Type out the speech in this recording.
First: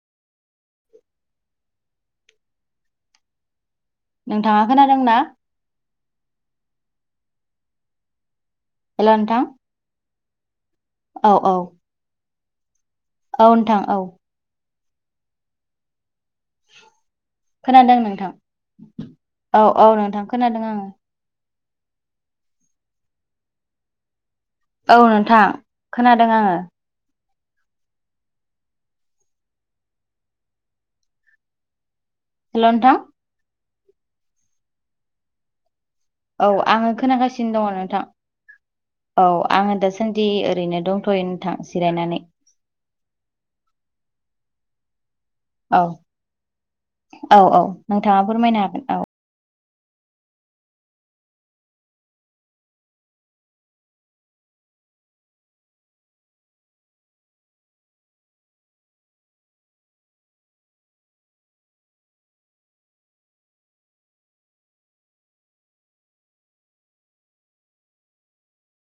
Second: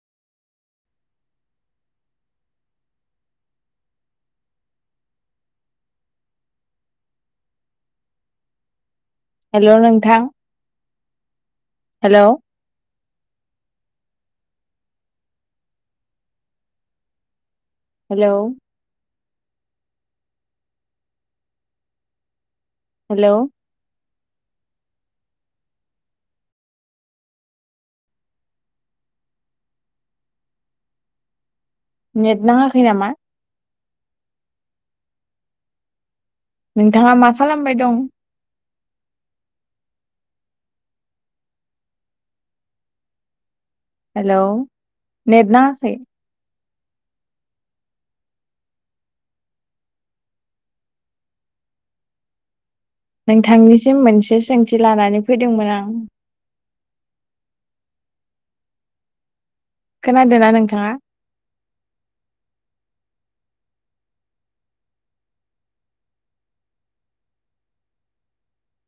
नों थाङा खोनादोंना? [unintelligible] हेल' नोंथां औ औ हेल'! औ नोंथां औ। खोनादों हेलौ नोंथां औ औ नोंथां खोनादों आङो। हेलौ? औ नोंथां खोनादों आङो। नेट हेल' नाङाखै नोंथां नामा? औ आङो नोंथाङा मा खोनागासिनो खालामबाय दङ दं नोंथां। औ आङो दासान्दि ओरैनो दंथ'यो नोंथां जिरायनानै। हेलौ नेट औ नाङाखै। औ औ नोंथाङा फोरमायनो हागोन औ। नोंथांनिसिम मोनसे सोंथि लानानै फैदोंमोन आं। खोनादोंना नोंथाङा?